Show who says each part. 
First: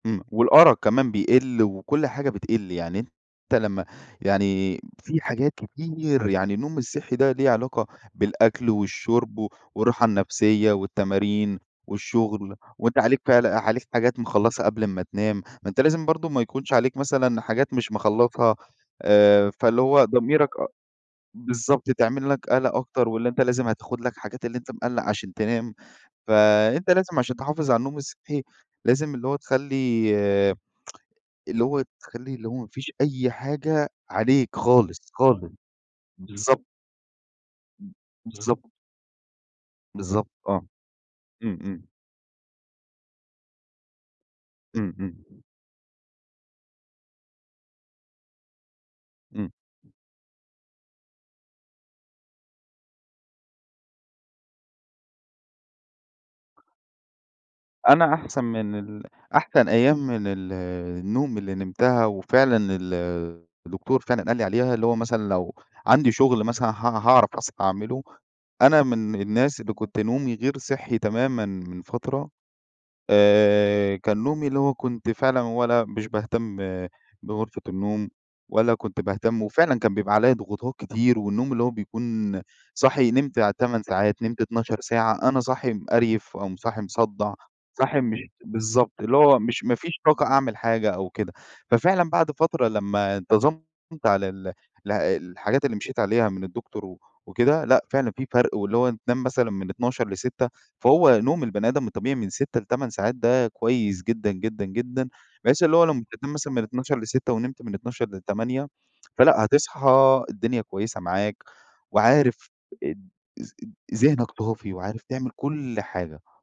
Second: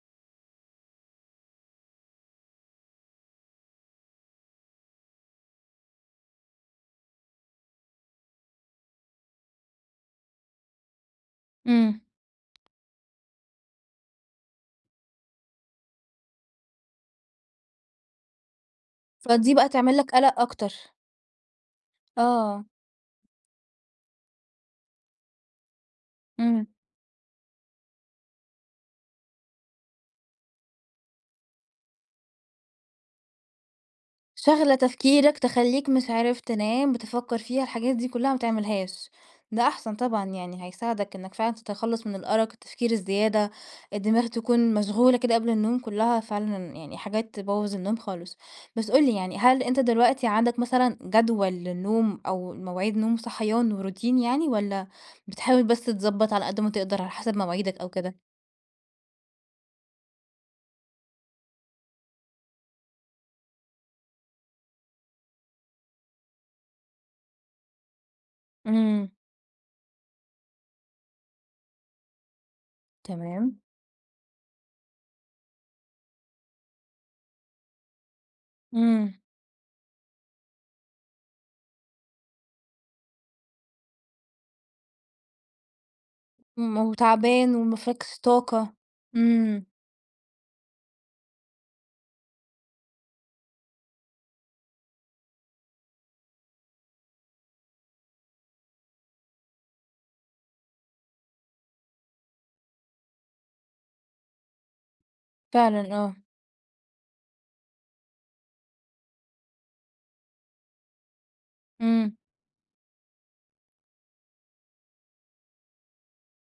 Speaker 1: إمم. والأرَق كمان بيقِل وكل حاجة بتقِل. يعني أنت لمّا يعني في حاجات كتير يعني النوم الصحّي ده له علاقة بالأكل والشُرب و والراحة النفسية والتمارين
Speaker 2: إمم.
Speaker 1: والشغل، وأنت عليك فعل عليك حاجات مخلّصها قبل أمَّا تنام، ما أنت لازم برضه ما يكونش عليك مثلًا حاجات مش مخلّصها، آآ
Speaker 2: فدي بقى
Speaker 1: فاللي
Speaker 2: تعمل
Speaker 1: هو
Speaker 2: لك قَلَق
Speaker 1: ضميرك أ
Speaker 2: أكتر.
Speaker 1: بالضبط، تعمل لك
Speaker 2: آه.
Speaker 1: قَلَق أكتر واللي أنت لازم هتاخُد لك حاجات اللي أنت مِقلَّق عشان تنام.
Speaker 2: إمم.
Speaker 1: فأنت لازم عشان تحافظ على النوم الصحّي، لازم اللي هو تخلّي اللي هو تخلّي اللي هو ما فيش أي حاجة عليك
Speaker 2: شاغلة
Speaker 1: خالص،
Speaker 2: تفكيرك،
Speaker 1: خالص.
Speaker 2: تخلّيك مش عارف
Speaker 1: بالضبط.
Speaker 2: تنام، بتفكّر فيها،
Speaker 1: ب
Speaker 2: الحاجات دي كُلّها ما
Speaker 1: بالضبط.
Speaker 2: تعملهاش، ده أحسن طبعًا
Speaker 1: بالضبط
Speaker 2: يعني
Speaker 1: آه.
Speaker 2: هيساعدك إنّك فعلًا
Speaker 1: إمم، إمم.
Speaker 2: تتخلّص من الأرَق، التفكير الزيادة، الدماغ تكون
Speaker 1: إمم،
Speaker 2: مشغولة
Speaker 1: إمم،
Speaker 2: كده
Speaker 1: إمم.
Speaker 2: قبل النوم كُلهّا فعلًا يعني حاجات تبوّظ النوم خالص. بس قُل لي يعني،
Speaker 1: إمم.
Speaker 2: هل أنت دلوقتي عندك مثلًا جدول للنوم أو مواعيد نوم وصحيان وروتين يعني والّا بتحاول بس تضبّط على قد ما تقدر على حسب مواعيدك أو
Speaker 1: أنا
Speaker 2: كده؟
Speaker 1: أحسن من ال أحسن أيام من ال النوم اللي نمتها وفعلًا ال الدكتور فعلًا قال لي عليها، اللي هو مثلًا لو عندي شغل مثلًا ه هاعرف أصحى أعمله، أنا
Speaker 2: اهم.
Speaker 1: من الناس اللي كنت نومي غير صحّي تمامًا من فترة،
Speaker 2: تمام.
Speaker 1: آآ، كان نومي اللي هو كنت فعلًا ولا مش باهتم بغرفة النوم ولا كنت
Speaker 2: إمم.
Speaker 1: باهتم وفعلًا كان بيبقى عليّا ضغوطات كتير والنوم اللي هو بيكون صاحي نمت 8 ساعات، نمت 12 ساعة، أنا صاحي مِقَرْيِف أو م
Speaker 2: إمم.
Speaker 1: صاحي مصدّع،
Speaker 2: وتعبان وما
Speaker 1: صاحي
Speaker 2: فيكش
Speaker 1: مش
Speaker 2: طاقة.
Speaker 1: بالضبط، اللي هو مش
Speaker 2: إمم.
Speaker 1: ما فيش طاقة أعمل حاجة أو كده. ففعلًا بعد فترة لما انتظمت على ال ال الحاجات اللي مشيت عليها من الدكتور و وكده، لأ، فعلًا في فرق، واللي هو تنام مثلًا من 00:00 ل06:00 فهو نوم البني آدم الطبيعي من 6 ل8 ساعات ده كويس جدًا، جدًا، جدًا بحيث اللي هو
Speaker 2: فعلًا،
Speaker 1: لمّا
Speaker 2: آه.
Speaker 1: تنام مثلًا من 00:00 ل06:00 ونمت من 00:00 ل08:00 فلأ، هتصحى الدنيا كويسة معاك،
Speaker 2: إمم.
Speaker 1: وعارف اد اذ ذِهنك صافي وعارف تعمل كل حاجة.